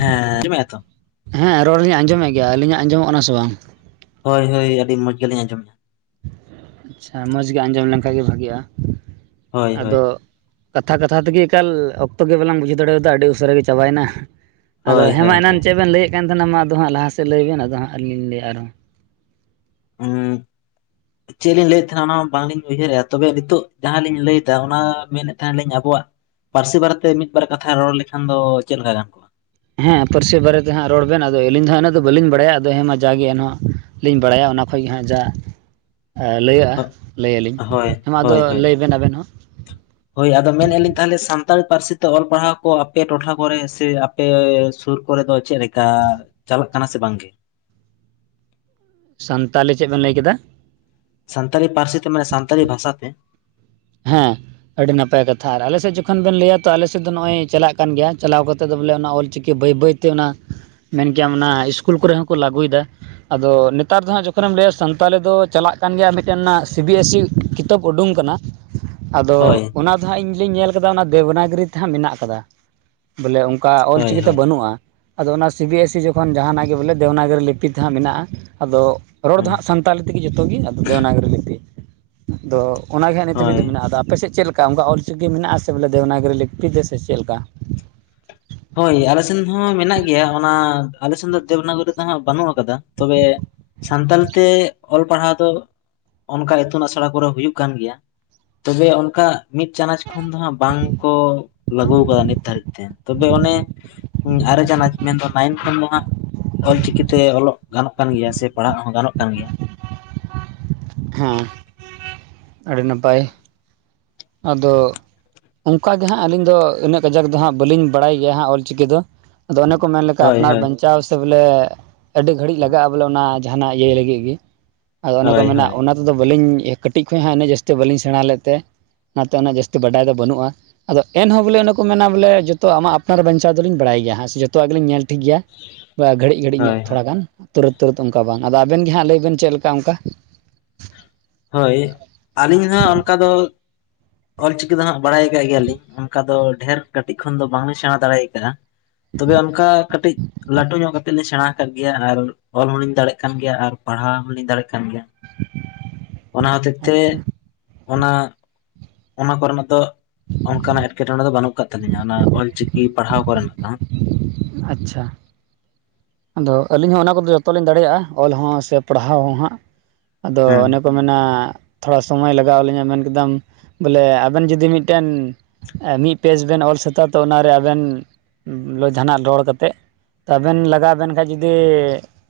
ᱦᱮᱸ [unintelligible] ᱦᱮᱸ ᱨᱚᱲ ᱞᱤᱧ ᱟᱡᱚᱢ ᱮᱫ ᱜᱮᱭᱟ ᱟᱹᱞᱤᱧᱟᱜ ᱟᱸᱡᱚᱢᱚᱜ ᱠᱟᱱᱟ ᱥᱮ ᱵᱟᱝ ᱦᱳᱭ ᱦᱳᱭ ᱟᱹᱰᱤ ᱢᱚᱡᱽ ᱜᱮᱞᱤᱧ ᱟᱸᱡᱚᱢᱮᱜ-ᱟ ᱟᱪᱪᱷᱟ ᱢᱚᱡᱽ ᱜᱮ ᱟᱸᱡᱚᱢ ᱞᱮᱱ ᱠᱷᱟᱡ ᱜᱮ ᱵᱷᱟᱜᱤᱜᱼᱟ ᱦᱳᱭ ᱦᱳᱭ ᱟᱫᱚᱼᱼ ᱠᱟᱛᱷᱟ ᱠᱟᱛᱷᱟ ᱛᱮᱜᱮ ᱮᱠᱟᱞ ᱚᱠᱛᱚ ᱜᱮ ᱵᱟᱞᱟᱝ ᱵᱩᱡᱷᱟᱹ ᱫᱟᱲᱮᱭ ᱟᱫᱟ ᱟᱹᱰᱤ ᱩᱥᱟᱹᱨᱟ ᱜᱮ ᱪᱟᱵᱟᱭ ᱮᱱᱟ ᱟᱫᱚ ᱦᱳᱭ ᱦᱮᱸ ᱢᱟ ᱦᱳᱭ ᱮᱱᱟᱱ ᱦᱳᱭ ᱪᱮᱫ ᱵᱮᱱ ᱞᱟᱹᱭ ᱮᱫ ᱠᱟᱱ ᱛᱟᱦᱮᱱᱟ ᱢᱟ ᱟᱫᱚ ᱦᱟᱸᱜ ᱞᱟᱦᱟ ᱥᱮᱫ ᱞᱟᱹᱭᱵᱮᱱ ᱟᱫᱚ ᱦᱟᱸᱜ ᱟᱹᱞᱤᱧ ᱞᱤᱧ ᱞᱟᱹᱭᱟᱹ ᱟᱨᱦᱚᱸ ᱦᱩᱸ ᱪᱮᱫ ᱞᱤᱧ ᱞᱟᱹᱭᱮᱫ ᱛᱟᱦᱮᱱᱟ ᱚᱱᱟ ᱦᱚᱸ ᱵᱟᱝᱞᱤᱧ ᱩᱭᱦᱟᱹᱨᱮᱫᱼᱟ ᱛᱚᱵᱮ ᱱᱤᱛᱚᱜ ᱡᱟᱦᱟᱸ ᱞᱤᱧ ᱞᱟᱹᱭᱫᱟ ᱚᱱᱟ ᱢᱮᱱᱮᱫ ᱛᱟᱦᱮᱱᱟ ᱞᱤᱧ ᱟᱵᱚᱣᱟᱜ [unintelligible] ᱯᱟᱹᱨᱥᱤ ᱵᱟᱨᱮᱛᱮ ᱢᱤᱫ ᱵᱟᱨ ᱠᱟᱛᱷᱟ ᱨᱚᱲ ᱞᱮᱠᱷᱟᱱ ᱫᱚ ᱪᱮᱫ ᱞᱮᱠᱟ ᱜᱟᱱ ᱠᱚᱜᱼᱟ ᱦᱮᱸ ᱯᱟᱹᱨᱥᱤ ᱵᱟᱨᱮᱛᱮ ᱦᱟᱸᱜ ᱨᱚᱲ ᱵᱮᱱ ᱟᱫᱚ ᱟᱹᱞᱤᱧ ᱫᱚ ᱤᱱᱟᱹᱜ ᱫᱚ ᱵᱟᱹᱞᱤᱧ ᱵᱟᱲᱟᱭᱟ ᱟᱫᱚ ᱦᱮᱸ ᱢᱟ ᱡᱟᱜᱮ ᱮᱱᱦᱚᱸ ᱞᱤᱧ ᱵᱟᱲᱟᱭᱟ ᱚᱱᱟ ᱠᱷᱚᱡ ᱜᱮ ᱦᱟᱸᱜ ᱡᱟᱼᱼ ᱞᱟᱹᱭᱟᱹ ᱞᱟᱹᱭ ᱟᱞᱤᱧ ᱦᱳᱭ ᱦᱮᱸ ᱢᱟ ᱟᱫᱚ ᱦᱳᱭ ᱦᱳᱭ ᱞᱟᱹᱭ ᱵᱮᱱ ᱟᱵᱮᱱ ᱦᱚᱸ ᱦᱳᱭ ᱟᱫᱚ ᱢᱮᱱᱮ ᱟᱹᱞᱤᱧ ᱛᱟᱦᱚᱞᱮ ᱥᱟᱱᱛᱟᱲᱤ ᱯᱟᱹᱨᱥᱤ ᱛᱮ ᱚᱞ ᱯᱟᱲᱦᱟᱣ ᱠᱚ ᱟᱯᱮ ᱴᱚᱴᱷᱟ ᱠᱚᱨᱮ ᱥᱮ ᱟᱯ ᱟᱯᱮ ᱥᱩᱨ ᱠᱚᱨᱮ ᱫᱚ ᱪᱮᱫ ᱞᱮᱠᱟ ᱪᱟᱞᱟᱜ ᱠᱟᱱᱟ ᱥᱮ ᱵᱟᱝ ᱜᱮ? ᱥᱟᱱᱛᱟᱞᱤ ᱪᱮᱫ ᱵᱮᱱ ᱞᱟᱹᱭ ᱠᱮᱫᱟ? ᱥᱟᱱᱛᱟᱞᱤ ᱯᱟᱹᱨᱥᱤ ᱛᱮ ᱢᱟᱱᱮ ᱥᱟᱱᱛᱟᱞᱤ ᱵᱷᱟᱥᱟ ᱛᱮ ᱾ ᱦᱮᱸ ᱾ ᱟᱹᱰᱤ ᱱᱟᱯᱟᱭ ᱠᱟᱛᱷᱟ ᱟᱨ ᱟᱞᱮ ᱥᱮᱫ ᱡᱚᱠᱷᱚᱱ ᱵᱮᱱ ᱞᱟᱹᱭᱟ ᱛᱚ ᱟᱞᱮ ᱥᱮᱫ ᱫᱚ ᱱᱚᱜᱼᱚᱭ ᱪᱟᱞᱟᱜ ᱠᱟᱱ ᱜᱮᱭᱟ ᱪᱟᱞᱟᱣ ᱠᱟᱛᱮᱫ ᱫᱚ ᱵᱚᱞᱮ ᱚᱱᱟ ᱚᱞ ᱪᱤᱠᱤ ᱵᱟᱹᱭ ᱵᱟᱹᱭ ᱛᱮ ᱚᱱᱟ ᱢᱮᱱ ᱜᱮᱭᱟᱢ ᱚᱱᱟ ᱩᱤᱥᱠᱩᱞ ᱠᱚᱨᱮ ᱦᱚᱸᱠᱚ ᱞᱟᱹᱜᱩᱭᱮᱫᱟ, ᱟᱫᱚ ᱱᱮᱛᱟᱨ ᱫᱚ ᱦᱟᱸᱜ ᱡᱚᱠᱷᱚᱱᱮᱢ ᱞᱟᱹᱭᱟ ᱥᱟᱱᱛᱟᱞᱤ ᱫᱚ ᱪᱟᱞᱟᱜ ᱠᱟᱱ ᱜᱮᱭᱟ ᱢᱤᱫᱴᱮᱱ ᱥᱤ ᱵᱤ ᱮᱥ ᱥᱤ ᱠᱤᱛᱟᱹᱵ ᱩᱰᱩᱝ ᱠᱟᱱᱟ, ᱟᱫᱚ ᱦᱳᱭ ᱚᱱᱟ ᱫᱚ ᱦᱟᱸᱜ ᱤᱧ ᱧᱮᱞ ᱟᱠᱟᱫᱟ ᱚᱱᱟ ᱫᱮᱵᱱᱟᱜᱤᱨᱤ ᱛᱮ ᱦᱟᱸᱜ ᱢᱮᱱᱟᱜ ᱟᱠᱟᱫᱟ ᱵᱚᱞᱮ ᱚᱠᱟ ᱚᱞ ᱦᱳᱭ ᱪᱤᱠᱤ ᱛᱮ ᱦᱳᱭ ᱵᱟᱹᱱᱩᱜᱼᱟ, ᱟᱫᱚ ᱚᱱᱟ ᱥᱤ ᱵᱤ ᱮᱥ ᱥᱤ ᱡᱚᱠᱷᱚᱱ ᱡᱟᱦᱟᱱᱟᱜ ᱜᱮ ᱵᱚᱞᱮ ᱫᱮᱣᱱᱟᱜᱨᱤ ᱞᱤᱯᱤ ᱛᱮ ᱦᱟᱸᱜ ᱢᱮᱱᱟᱜᱼᱟ ᱟᱫᱚ ᱨᱚᱲ ᱫᱚ ᱦᱟᱸᱜ ᱥᱟᱱᱛᱟᱞᱤ ᱛᱮᱜᱮ ᱡᱚᱛᱚ ᱜᱮ ᱟᱫᱚ ᱫᱮᱣᱱᱟᱜᱨᱤ ᱞᱤᱯᱤ ᱟᱫᱚ ᱚᱱᱟᱜᱮ ᱦᱳᱭ ᱥᱩᱵᱤᱫᱟ ᱢᱮᱱᱟᱜᱼᱟ, ᱟᱫᱚ ᱟᱯᱮᱥᱮᱫ ᱪᱮᱫ ᱞᱮᱠᱟ ᱚᱱᱠᱟ ᱚᱞ ᱪᱤᱠᱤ ᱢᱮᱱᱟᱜᱼᱟ ᱥᱮ ᱵᱚᱞᱮ ᱫᱮᱣᱱᱟᱜᱨᱤ ᱞᱤᱯᱤ ᱛᱮ ᱥᱮ ᱪᱮᱫ ᱞᱮᱠᱟ? ᱦᱳᱭ ᱟᱞᱮ ᱥᱮᱱ ᱦᱚᱸ ᱢᱮᱱᱟᱜ ᱜᱮᱭᱟ ᱚᱱᱟ ᱟᱞᱮ ᱥᱮᱱ ᱫᱚ ᱫᱮᱣᱱᱟᱜᱨᱤ ᱫᱚ ᱦᱟᱸᱜ ᱵᱟᱹᱱᱩᱜ ᱟᱠᱟᱫᱟ ᱛᱚᱵᱮ ᱥᱟᱱᱛᱟᱞᱤ ᱛᱮ ᱚᱞ ᱯᱟᱲᱦᱟᱣ ᱫᱚ ᱚᱱᱠᱟ ᱤᱛᱩᱱ ᱟᱥᱲᱟ ᱠᱚᱨᱮ ᱦᱩᱭᱩᱜ ᱠᱟᱱ ᱜᱮᱭᱟ ᱛᱚᱵᱮ ᱚᱱᱠᱟ ᱢᱤᱫ ᱪᱟᱱᱟᱪ ᱠᱷᱚᱱ ᱫᱚ ᱦᱟᱸᱜ ᱵᱟᱝ ᱠᱚ ᱞᱟᱹᱜᱩ ᱟᱠᱟᱫᱟ ᱱᱤᱛ ᱫᱷᱟᱹᱨᱤᱡ ᱛᱮ ᱛᱚᱵᱮ ᱚᱱᱮ ᱟᱨᱮ ᱪᱟᱱᱟᱪ ᱢᱮᱱᱫᱚ ᱱᱟᱭᱤᱱ ᱠᱷᱚᱱ ᱫᱚ ᱦᱟᱸᱜ ᱚᱞ ᱪᱤᱠᱤ ᱛᱮ ᱚᱞᱚᱜ ᱜᱟᱱᱚᱜ ᱠᱟᱱ ᱜᱮᱭᱟ ᱥᱮ ᱯᱟᱲᱦᱟᱜ ᱦᱚᱸ ᱜᱟᱱᱚᱜ ᱠᱟᱱ ᱜᱮᱭᱟ ᱾ ᱦᱮᱸ ᱟᱹᱰᱤ ᱱᱟᱯᱟᱭ ᱟᱫᱚ ᱚᱱᱠᱟ ᱜᱮ ᱦᱟᱸᱜ ᱟᱹᱞᱤᱧ ᱫᱚ ᱤᱱᱟᱹᱜ ᱜᱟᱡᱟᱠ ᱫᱚ ᱦᱟᱸᱜ ᱵᱟᱹᱞᱤᱧ ᱵᱟᱲᱟᱭ ᱜᱮᱭᱟ ᱦᱟᱸᱜ ᱚᱞ ᱪᱤᱠᱤ ᱫᱚ, ᱟᱫᱚ ᱚᱱᱮ ᱠᱚ ᱢᱮᱱ ᱞᱮᱠᱟ ᱦᱳᱭ ᱟᱯᱱᱟᱨ ᱦᱳᱭ ᱵᱟᱧᱪᱟᱣ ᱥᱮ ᱵᱚᱞᱮ ᱟᱹᱰᱤ ᱜᱷᱟᱹᱲᱤᱡ ᱞᱟᱜᱟᱜᱼᱟ ᱵᱚᱞᱮ ᱚᱱᱟ ᱡᱟᱦᱟᱱᱟᱜ ᱤᱭᱟᱹ ᱞᱟᱹᱜᱤᱫ ᱜᱮ ᱟᱫᱚ ᱚᱱᱮ ᱠᱚ ᱦᱳᱭ ᱢᱮᱱᱟ ᱦᱳᱭ ᱚᱱᱟ ᱛᱮᱫᱚ ᱵᱟᱹᱞᱤᱧ ᱠᱟᱹᱴᱤᱡ ᱠᱷᱚᱡ ᱦᱚᱸ ᱩᱱᱟᱹᱜ ᱡᱟᱹᱥᱛᱤ ᱵᱟᱹᱞᱤᱧ ᱥᱮᱬᱟ ᱞᱮᱫ ᱛᱮ ᱚᱱᱟᱛᱮ ᱩᱱᱟᱹᱜ ᱡᱟᱹᱥᱛᱤ ᱵᱟᱰᱟᱭ ᱫᱚ ᱵᱟᱹᱱᱩᱜᱼᱟ, ᱟᱫᱚ ᱮᱱᱦᱚᱸ ᱵᱚᱞᱮ ᱚᱱᱮ ᱠᱚ ᱢᱮᱱᱟ ᱵᱚᱞᱮ ᱡᱚᱛᱚ ᱟᱢᱟᱜ ᱟᱯᱱᱟᱨ ᱵᱟᱧᱪᱟᱣ ᱫᱚᱞᱤᱧ ᱵᱟᱲᱟᱭ ᱜᱮᱭᱟ ᱦᱟᱜ ᱥᱮ ᱡᱚᱛᱚᱣᱟᱜ ᱜᱮᱞᱤᱧ ᱧᱮᱞ ᱴᱷᱤᱠ ᱜᱮᱭᱟ ᱵᱟ ᱜᱷᱟᱹᱲᱤᱡ ᱜᱷᱟᱹᱲᱤᱡ ᱧᱚᱜ ᱦᱳᱭ ᱦᱳᱭ ᱛᱷᱚᱲᱟ ᱜᱟᱱ ᱛᱩᱨᱟᱹᱛ ᱛᱩᱨᱟᱹᱛ ᱚᱱᱠᱟ ᱵᱟᱝ ᱟᱫᱚ ᱟᱵᱮᱱ ᱜᱮ ᱦᱟᱸᱜ ᱞᱟᱹᱭ ᱵᱮᱱ ᱪᱮᱫ ᱞᱮᱠᱟ ᱚᱱᱠᱟ? ᱦᱳᱭ ᱟᱹᱞᱤᱧ ᱦᱚᱸ ᱚᱱᱠᱟ ᱫᱚ ᱚᱞ ᱪᱤᱠᱤ ᱫᱚ ᱦᱟᱸᱜ ᱵᱟᱲᱟᱭ ᱟᱠᱟᱫ ᱜᱮᱭᱟᱞᱤᱧ ᱚᱱᱠᱟ ᱫᱚ ᱰᱷᱮᱨ ᱠᱟᱹᱴᱤᱡ ᱠᱷᱚᱱ ᱫᱚ ᱵᱟᱝᱞᱤᱧ ᱥᱮᱬᱟ ᱫᱟᱲᱮ ᱟᱠᱟᱟᱜᱼᱟ, ᱛᱚᱵᱮ ᱚᱱᱠᱟ ᱠᱟᱹᱴᱤᱡ ᱞᱟᱹᱴᱩ ᱧᱚᱜ ᱠᱟᱛᱮ ᱞᱤᱧ ᱥᱮᱬᱟ ᱠᱟᱫ ᱜᱮᱭᱟ, ᱟᱨ ᱚᱞ ᱦᱚᱸᱞᱤᱧ ᱫᱟᱲᱮᱜ ᱠᱟᱱ ᱜᱮᱭᱟ, ᱟᱨ ᱯᱟᱲᱦᱟᱣ ᱦᱚᱸᱞᱤᱧ ᱫᱟᱲᱮᱭᱟᱜ ᱠᱟᱱ ᱜᱮᱭᱟ, [inaudible] ᱚᱱᱟ ᱦᱚᱛᱮᱛ ᱛᱮ ᱟᱪᱪᱷᱟ ᱚᱱᱟ ᱚᱱᱟ ᱠᱚᱨᱮᱱᱟᱜ ᱫᱚ ᱚᱱᱠᱟᱱᱟᱜ ᱮᱴᱠᱮᱴᱚᱬᱮ ᱫᱚ ᱵᱟᱹᱱᱩᱜ ᱟᱠᱟᱫ ᱛᱟᱹᱟᱞᱤᱧᱟ ᱚᱱᱟ ᱚᱞ ᱪᱤᱠᱤ ᱯᱟᱲᱦᱟᱣ ᱠᱚᱨᱮᱱᱟᱜ ᱫᱚ ᱦᱟᱸᱜ ᱾ ᱟᱪᱪᱷᱟ ᱾ ᱟᱫᱚ ᱟᱹᱞᱤᱧ ᱦᱚᱸ ᱚᱱᱟ ᱠᱚᱫᱚ ᱡᱚᱛᱚ ᱞᱤᱧ ᱫᱟᱲᱮᱭᱟᱜᱼᱟ ᱚᱞ ᱦᱚᱸ, ᱥᱮ ᱯᱟᱲᱦᱟᱣ ᱦᱚᱸ ᱦᱟᱸᱜ ᱟᱫᱚ ᱦᱮᱸ ᱚᱱᱮ ᱠᱚ ᱢᱮᱱ ᱚᱱᱟ ᱛᱷᱚᱲᱟ ᱥᱚᱢᱚᱭ ᱞᱟᱜᱟᱣ ᱟᱹᱞᱤᱧᱟ ᱢᱮᱱ ᱠᱮᱫᱟᱢ ᱵᱚᱞᱮ ᱟᱵᱮᱱ ᱡᱩᱫᱤ ᱢᱤᱫᱴᱮᱱ ᱢᱤᱫ ᱯᱮᱡᱽ ᱵᱮᱱ ᱚᱞ ᱥᱟᱹᱛᱟ ᱛᱚ ᱚᱱᱟᱨᱮ ᱟᱵᱮᱱ ᱞ ᱡᱟᱦᱟᱱᱟᱜ ᱨᱚᱲ ᱠᱟᱛᱮᱫ ᱟᱵᱮᱱ ᱞᱟᱜᱟᱣ ᱟᱵᱮᱱ ᱠᱷᱟᱱ ᱡᱩᱫᱤ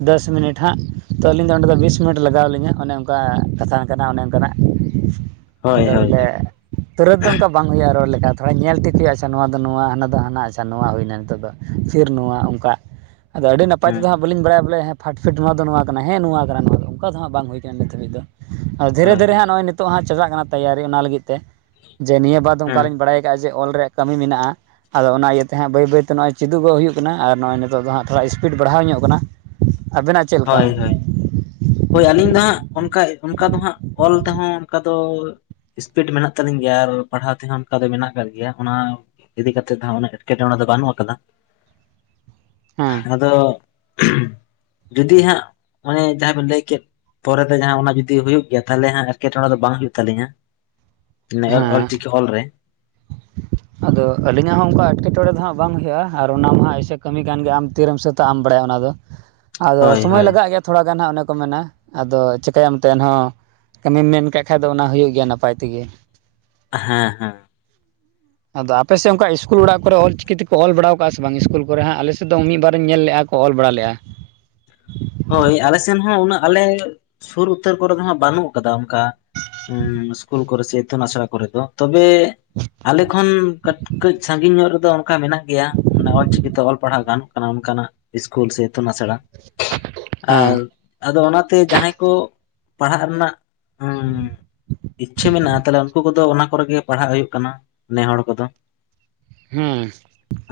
ᱫᱚᱥ ᱢᱤᱱᱤᱴ ᱦᱟᱸᱜ ᱛᱚ ᱟᱹᱞᱤᱧ ᱫᱚ ᱚᱸᱰᱮ ᱫᱚ ᱵᱤᱥ ᱢᱤᱱᱤᱴ ᱞᱟᱜᱟᱣ ᱟᱹᱞᱤᱧᱟ ᱚᱱᱮ ᱚᱱᱠᱟ ᱠᱟᱛᱷᱟ ᱠᱟᱱᱟ ᱚᱱᱮ ᱚᱱᱠᱟᱱᱟᱜ, [inaudible] ᱟᱫᱚ ᱵᱚᱞᱮ ᱦᱳᱭ ᱛᱩᱨᱟᱹᱛ ᱫᱚ ᱚᱱᱠᱟ ᱵᱟᱝ ᱦᱩᱭᱩᱜᱼᱟ ᱨᱚᱲ ᱞᱮᱠᱟ ᱛᱷᱚᱲᱟ ᱧᱮᱞ ᱴᱷᱤᱠ ᱦᱩᱭᱩᱜᱼᱟ ᱟᱪᱪᱷᱟ ᱱᱚᱣᱟ ᱫᱚ ᱱᱚᱣᱟ, ᱦᱟᱱᱟ ᱫᱚ ᱦᱟᱱᱟ ᱟᱪᱪᱷᱟ ᱱᱚᱣᱟ ᱦᱩᱭᱱᱟ ᱱᱤᱛᱚᱜ ᱫᱚ, ᱯᱤᱨ ᱱᱚᱣᱟ ᱚᱱᱠᱟ ᱟᱫᱚ ᱟᱹᱰᱤ ᱱᱟᱯᱟᱭ ᱦᱮᱸ ᱛᱮᱫᱚ ᱦᱟᱸᱜ ᱵᱟᱹᱞᱤᱧ ᱵᱟᱲᱟᱭᱟ ᱵᱚᱞᱮ ᱯᱷᱟᱴ ᱯᱷᱷᱤᱴ ᱱᱚᱣᱟ ᱫᱚ ᱱᱚᱣᱟ ᱠᱟᱱᱟ ᱦᱮᱸ ᱱᱚᱣᱟ ᱠᱟᱱᱟ ᱱᱚᱣᱟ ᱫᱚ ᱚᱱᱠᱟ ᱫᱚ ᱦᱟᱸᱜ ᱵᱟᱝ ᱦᱩᱭ ᱠᱟᱱᱟ ᱱᱤᱛ ᱫᱷᱟᱹᱵᱤᱡ ᱫᱚ᱾ ᱫᱷᱤᱨᱮ ᱦᱳᱭ ᱫᱷᱤᱨᱮ ᱦᱳᱭ ᱦᱟᱸᱜ ᱱᱚᱜᱼᱚᱭ ᱱᱤᱛᱚᱜᱜ ᱦᱟᱜ ᱪᱟᱞᱟᱜ ᱠᱟᱱᱟ ᱛᱮᱭᱟᱨᱤ ᱚᱱᱟ ᱞᱟᱹᱜᱤᱫ ᱛᱮ ᱡᱮ ᱱᱤᱭᱟᱹ ᱵᱟᱫ ᱦᱮᱸ ᱚᱱᱠᱟᱞᱤᱧ ᱵᱟᱲᱟᱭ ᱡᱮ ᱚᱞ ᱨᱮᱭᱟᱜ ᱠᱟᱹᱢᱤ ᱢᱮᱱᱟᱜᱼᱟ ᱟᱫᱚ ᱚᱱᱟ ᱤᱭᱟᱹᱛᱮ ᱦᱟᱸᱜ ᱵᱟᱹᱭ ᱵᱟᱹᱭᱛᱮ ᱱᱚᱜᱚᱭ ᱪᱮᱫᱩᱜᱚᱜ ᱦᱩᱭᱩᱜ ᱠᱟᱱᱟ ᱟᱨ ᱱᱚᱜᱼᱚᱭ ᱱᱤᱛᱚᱜ ᱫᱚ ᱦᱟᱸᱜ ᱛᱷᱚᱲᱟ ᱤᱥᱯᱤᱰ ᱵᱟᱲᱦᱟᱣ ᱧᱚᱜ ᱠᱟᱱᱟ ᱟᱵᱮᱱᱟᱜ ᱪᱮᱫ ᱞᱮᱠᱟ ᱦᱳᱭ ᱦᱳᱭ, ᱦᱳᱭ ᱟᱹᱞᱤᱧ ᱫᱚ ᱦᱟᱸᱜ ᱚᱱᱠᱟ ᱚᱱᱠᱟ ᱫᱚ ᱦᱟᱸᱜ ᱚᱞ ᱛᱮᱦᱚᱸ ᱚᱱᱠᱟ ᱫᱚ ᱥᱤᱥᱯᱤᱰ ᱢᱮᱱᱟᱜ ᱛᱟᱹᱞᱤᱧ ᱜᱮᱭᱟ ᱟᱨ ᱯᱟᱲᱦᱟᱣ ᱛᱮᱦᱚᱸ ᱚᱱᱠᱟ ᱫᱚ ᱢᱮᱱᱟᱜ ᱟᱠᱟᱫ ᱜᱮᱭᱟ ᱚᱱᱟ ᱤᱫᱤ ᱠᱟᱛᱮᱫ ᱫᱚ ᱦᱟᱸᱜ ᱩᱱᱟᱹᱜ ᱮᱸᱴᱠᱮᱴᱚᱬᱮ ᱫᱚ ᱵᱟᱹᱱᱩᱜ ᱠᱟᱫᱟ᱾ ᱦᱮᱸ ᱟᱫᱚ ᱡᱩᱫᱤ ᱦᱟᱸᱜ ᱢᱟᱱᱮ ᱡᱟᱦᱟᱸ ᱵᱮᱤᱱ ᱞᱟᱹᱭ ᱠᱮᱫ ᱯᱚᱨᱮ ᱛᱮ ᱡᱟᱦᱟᱸ ᱚᱱᱟ ᱡᱩᱫᱤ ᱦᱩᱭᱩᱜ ᱜᱮᱭᱟ ᱛᱟᱦᱚᱞᱮ ᱦᱟᱸᱜ ᱮᱴᱠᱮᱴᱚᱬᱮ ᱫᱚ ᱵᱟᱝ ᱦᱩᱭᱩᱜ ᱛᱟᱹᱞᱤᱧᱟ᱾ ᱚᱞ ᱦᱮᱸ ᱪᱤᱠᱤ ᱚᱞ ᱨᱮ ᱟᱫᱚ ᱟᱹᱞᱤᱧᱟᱜ ᱦᱚᱸ ᱚᱱᱠᱟ ᱮᱴᱠᱮᱴᱚᱬᱮ ᱫᱚ ᱦᱟᱸᱜ ᱵᱟᱝ ᱦᱩᱭᱩᱜᱼᱟ ᱟᱨ ᱚᱱᱟ ᱢᱟ ᱮᱭᱥᱮ ᱠᱟᱹᱢᱤ ᱠᱟᱱᱜᱮ ᱟᱢ ᱛᱤᱨᱮᱢ ᱥᱟᱹᱛᱟᱜ ᱟᱢ ᱵᱟᱲᱟᱭᱟ ᱚᱱᱟᱫᱚ᱾ [inaudible] ᱟᱫᱚ ᱥᱚᱢᱚᱭ ᱦᱳᱭ ᱞᱟᱜᱟᱜ ᱜᱮᱭᱟ ᱛᱷᱚᱲᱟ ᱜᱟᱱ ᱦᱟᱸᱜ ᱚᱱᱮ ᱠᱚ ᱢᱮᱱᱟ ᱟᱫᱚ ᱪᱤᱠᱟᱭᱟᱢ ᱮᱱᱦᱚᱸ᱾ ᱠᱟᱹᱢᱤᱢ ᱢᱮᱱ ᱠᱟᱜ ᱠᱷᱟᱡ ᱫᱚ ᱚᱱᱟ ᱦᱩᱭᱩᱜ ᱜᱮᱭᱟ ᱱᱟᱯᱟᱭ ᱛᱮᱜᱮ᱾ ᱦᱮᱸ ᱦᱮᱸ ᱟᱫᱚ ᱟᱯᱮ ᱥᱮᱫ ᱚᱱᱠᱟ ᱤᱥᱠᱩᱞ ᱚᱲᱟᱜ ᱠᱚᱨᱮ ᱚᱞ ᱪᱤᱠᱤ ᱛᱮᱠᱚ ᱚᱞ ᱵᱟᱲᱟᱣ ᱠᱟᱜᱼᱟ ᱥᱮ ᱵᱟᱝ ᱤᱥᱠᱩᱞ ᱠᱚᱨᱮ ᱦᱟᱸᱜ ᱟᱞᱮᱥᱮᱫ ᱫᱚ ᱢᱤᱫ ᱵᱟᱨᱤᱧ ᱧᱮᱞ ᱞᱮᱼᱟ᱾ ᱚᱞ ᱵᱟᱲᱟ ᱞᱮᱭᱼᱟ ᱦᱳᱭ ᱟᱞᱮ ᱥᱮᱱ ᱦᱚᱸ ᱩᱱᱟᱹᱜ ᱟᱞᱮ ᱥᱩᱨ ᱩᱛᱟᱹᱨ ᱠᱚᱨᱮ ᱫᱚᱦᱟᱸᱜ ᱵᱟᱹᱱᱩᱜ ᱠᱟᱫᱟ ᱚᱱᱠᱟ᱾ ᱦᱩᱸ ᱥᱠᱩᱩᱞ ᱠᱚᱨᱮ ᱥᱮ ᱤᱛᱩᱱ ᱟᱥᱲᱟ ᱠᱚᱨᱮ ᱫᱚ ᱛᱚᱵᱮ ᱟᱞᱮ ᱠᱷᱚᱱ ᱠᱟᱹᱴ ᱠᱟᱹᱡ ᱥᱟᱺᱜᱤᱧ ᱧᱚᱜ ᱨᱮᱫᱚ ᱚᱱᱠᱟ ᱢᱮᱱᱟᱜ ᱜᱮᱭᱟ ᱢᱟᱱᱮ ᱚᱞᱪᱤᱠᱤᱛᱮ ᱚᱞ ᱯᱟᱲᱦᱟᱣ ᱜᱟᱱᱚᱜ ᱠᱟᱱᱟ ᱚᱱᱠᱟᱱᱟᱜ ᱤᱥᱠᱩᱞ ᱥᱮ ᱤᱛᱩᱱ ᱟᱥᱲᱟ᱾ [unintelligible] ᱟᱨ ᱟᱫᱚ ᱚᱱᱟᱛᱮ ᱡᱟᱦᱟᱸᱭ ᱠᱚ ᱯᱟᱲᱦᱟᱜ ᱨᱮᱱᱟᱜ ᱤᱪᱪᱷᱟᱹ ᱢᱮᱱᱟᱜᱼᱟ ᱛᱟᱦᱚᱞᱮ ᱩᱱᱠᱩ ᱠᱚᱫᱚ ᱚᱱᱟ ᱠᱚᱨᱮᱜᱮ ᱯᱟᱲᱦᱟᱜ ᱦᱩᱭᱩᱜ ᱠᱟᱱᱟ ᱱᱮ ᱦᱚᱲ ᱠᱚᱫᱚ᱾ ᱦᱮᱸᱻ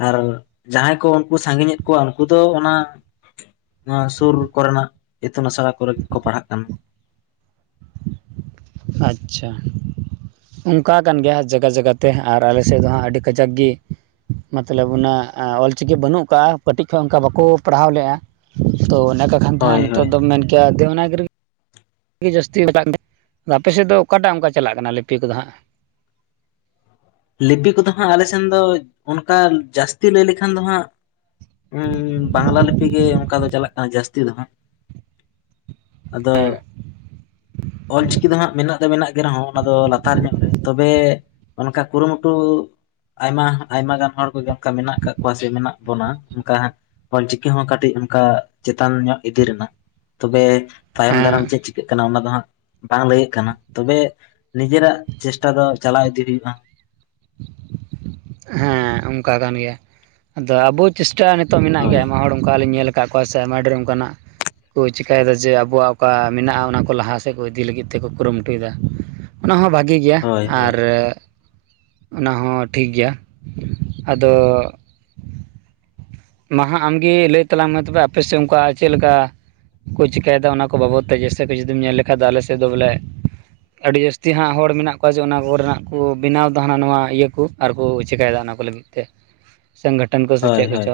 ᱟᱨ ᱡᱟᱦᱟᱸᱭ ᱠᱚ ᱩᱱᱠᱩ ᱥᱟᱺᱜᱤᱧᱮᱫ ᱠᱚᱣᱟ ᱩᱱᱠᱩ ᱫᱚ ᱚᱱᱟ ᱛᱩᱨ ᱠᱚᱨᱮᱱᱟᱜ ᱤᱛᱩᱱ ᱟᱥᱲᱟ ᱠᱚᱨᱮ ᱜᱮ ᱠᱚ ᱯᱟᱲᱦᱟᱜ ᱠᱟᱱᱟ᱾ ᱟᱪᱪᱷᱟ ᱚᱱᱠᱟ ᱠᱟᱱ ᱜᱮᱭᱟ ᱡᱟᱜᱟ ᱡᱟᱜᱟᱛᱮ ᱟᱨ ᱟᱞᱮ ᱥᱮᱫ ᱫᱚ ᱦᱟᱸᱜ ᱟᱹᱰᱤ ᱠᱟᱡᱟᱠ ᱜᱤ ᱢᱚᱛᱞᱚᱵ ᱚᱱᱟ ᱚᱞᱪᱤᱠᱤ ᱵᱟᱹᱱᱩᱜ ᱟᱠᱟᱫᱟᱼᱟ ᱠᱟᱹᱴᱤᱡ ᱠᱷᱚᱡ ᱚᱱᱠᱟ ᱵᱟᱠᱚ ᱯᱟᱲᱦᱟᱣ ᱞᱮᱫᱼᱟ᱾ ᱛᱚ ᱚᱱᱮ [unintelligible] ᱦᱳᱭ ᱱᱤᱛᱚᱜ ᱦᱳᱭ ᱫᱚᱢ ᱢᱮᱱ ᱠᱮᱭᱟ ᱫᱮ ᱚᱱᱟ ᱜᱮ ᱡᱟᱹᱥᱛᱤ ᱢᱮᱛᱟᱜ ᱟᱫᱚ ᱟᱯᱮ ᱥᱮᱫ ᱫᱚ ᱚᱠᱟᱴᱟᱜ ᱚᱱᱠᱟ ᱪᱟᱞᱟᱜ ᱠᱟᱱᱟ ᱞᱤᱯᱤ ᱠᱚᱫᱚ ᱦᱟᱸᱜ? ᱞᱤᱯᱤ ᱠᱚᱫᱚ ᱦᱟᱸᱜ ᱟᱞᱮ ᱥᱮᱱ ᱫᱚ ᱚᱱᱠᱟ ᱡᱟᱹᱥᱛᱤ ᱞᱟᱹᱭ ᱞᱮᱠᱷᱟᱱ ᱫᱚ ᱦᱟᱸᱜ ᱦᱮᱸ ᱵᱟᱝᱞᱟ ᱞᱤᱯᱤ ᱜᱮ ᱚᱱᱠᱟ ᱫᱚ ᱪᱟᱞᱟᱜ ᱠᱟᱱᱟ ᱡᱟᱹᱥᱛᱤ ᱫᱚ ᱦᱟᱸᱜ᱾ ᱦᱮᱸ ᱟᱫᱚ ᱚᱞ ᱪᱤᱠᱤ ᱫᱚ ᱦᱟᱸᱜ ᱢᱮᱱᱟᱜ ᱫᱚ ᱢᱮᱱᱟᱜ ᱜᱮ ᱨᱮᱦᱚᱸ ᱚᱱᱟ ᱫᱚ ᱞᱟᱛᱟᱨ ᱧᱚᱜ ᱨᱮ ᱛᱚᱵᱮ ᱚᱱᱠᱟ ᱠᱩᱨᱩᱢᱩᱴᱩ ᱟᱭᱢᱟ ᱟᱭᱢᱟ ᱜᱟᱱ ᱦᱚᱲ ᱠᱚᱜᱮ ᱚᱝᱠᱟ ᱢᱮᱱᱟᱜ ᱟᱠᱟᱜ ᱠᱚᱣᱟ ᱥᱮ ᱢᱮᱱᱟᱜ ᱵᱚᱱᱟ ᱚᱝᱠᱟ ᱦᱟᱸᱜ ᱚᱞ ᱪᱤᱠᱤ ᱦᱚᱸ ᱠᱟᱹᱴᱤᱡ ᱚᱱᱠᱟ ᱪᱮᱛᱟᱱ ᱧᱚᱜ ᱤᱫᱤ ᱨᱮᱱᱟᱜ ᱛᱚᱵᱮ ᱛᱟᱭᱚᱢ ᱦᱮᱸ ᱫᱟᱨᱟᱢ ᱪᱮᱫ ᱪᱤᱠᱟᱹᱜ ᱠᱟᱱᱟ ᱚᱱᱟ ᱫᱚ ᱦᱟᱸᱜ ᱵᱟᱝ ᱞᱟᱹᱭᱟᱹᱜ ᱠᱟᱱᱟ ᱛᱚᱵᱮ ᱱᱤᱡᱮᱨᱟᱜ ᱪᱮᱥᱴᱟ ᱫᱚ ᱪᱟᱞᱟᱣ ᱤᱫᱤ ᱦᱩᱭᱩᱜᱼᱟ᱾ ᱦᱮᱸ ᱚᱝᱠᱟ ᱠᱟᱱ ᱜᱮᱭᱟ ᱟᱫᱚ ᱟᱵᱚ ᱪᱮᱥᱴᱟ ᱱᱤᱛᱚᱜ ᱢᱮᱱᱟᱜ ᱦᱳᱭ ᱜᱮᱭᱟ ᱟᱭᱢᱟ ᱦᱚᱲ ᱚᱝᱠᱟ ᱦᱚᱸ ᱞᱤᱧ ᱧᱮᱞ ᱟᱠᱟᱜ ᱠᱚᱣᱟ ᱥᱮ ᱟᱭᱢᱟ ᱰᱷᱮᱨ ᱚᱱᱠᱟᱱᱟᱜ ᱠᱚ ᱪᱮᱠᱟᱭᱮᱫᱟ ᱡᱮ ᱟᱵᱚᱣᱟᱜ ᱚᱠᱟ ᱢᱮᱱᱟᱜᱼᱟ ᱚᱱᱟ ᱠᱚ ᱞᱟᱦᱟ ᱥᱮᱫ ᱠᱚ ᱤᱫᱤ ᱞᱟᱹᱜᱤᱫ ᱛᱮᱠᱚ ᱠᱩᱨᱩᱢᱩᱴᱩᱭᱮᱫᱟ᱾ ᱚᱱᱟ ᱦᱚᱸ ᱵᱷᱟᱹᱜᱤ ᱜᱮᱭᱟ ᱦᱳᱭ ᱦᱳᱭ ᱟᱨ ᱚᱱᱟ ᱦᱚᱸ ᱴᱷᱤᱠ ᱜᱮᱭᱟ ᱟᱫᱚ ᱢᱟ ᱦᱟᱸᱜ ᱟᱢᱜᱮ ᱞᱟᱹᱭ ᱛᱟᱞᱟᱝ ᱢᱮ ᱛᱚᱵᱮ ᱟᱯᱮᱥᱮᱫ ᱚᱝᱠᱟ ᱪᱮᱫ ᱞᱮᱠᱟ ᱠᱚ ᱪᱮᱠᱟᱭᱮᱫᱟ ᱚᱱᱟ ᱠᱚ ᱵᱟᱵᱚᱫ ᱛᱮ ᱜᱮ ᱥᱮ ᱡᱩᱫᱤᱢ ᱧᱮᱞ ᱞᱮᱠᱷᱟᱫ ᱫᱚ ᱟᱞᱮ ᱥᱮᱫ ᱫᱚ ᱵᱚᱞᱮ ᱟᱹᱰᱤ ᱡᱟᱹᱥᱛᱤ ᱦᱟᱸᱜ ᱦᱚᱲ ᱢᱮᱱᱟᱜ ᱠᱚᱣᱟ ᱡᱮ ᱚᱱᱟ ᱠᱚᱨᱮᱱᱟᱜ ᱠᱚ ᱵᱮᱱᱟᱣ ᱫᱟ ᱦᱟᱱᱟ ᱱᱟᱣᱟ ᱤᱭᱟᱹ ᱠᱚ ᱟᱨᱠᱚ ᱪᱮᱠᱟᱭᱮᱫᱟ ᱚᱱᱟ ᱠᱚ ᱞᱟᱹᱜᱤᱫ ᱛᱮ [inaudible] ᱥᱚᱝᱜᱚᱴᱷᱚᱱ ᱠᱚ ᱥᱮ ᱪᱮᱫ ᱠᱚᱪᱚ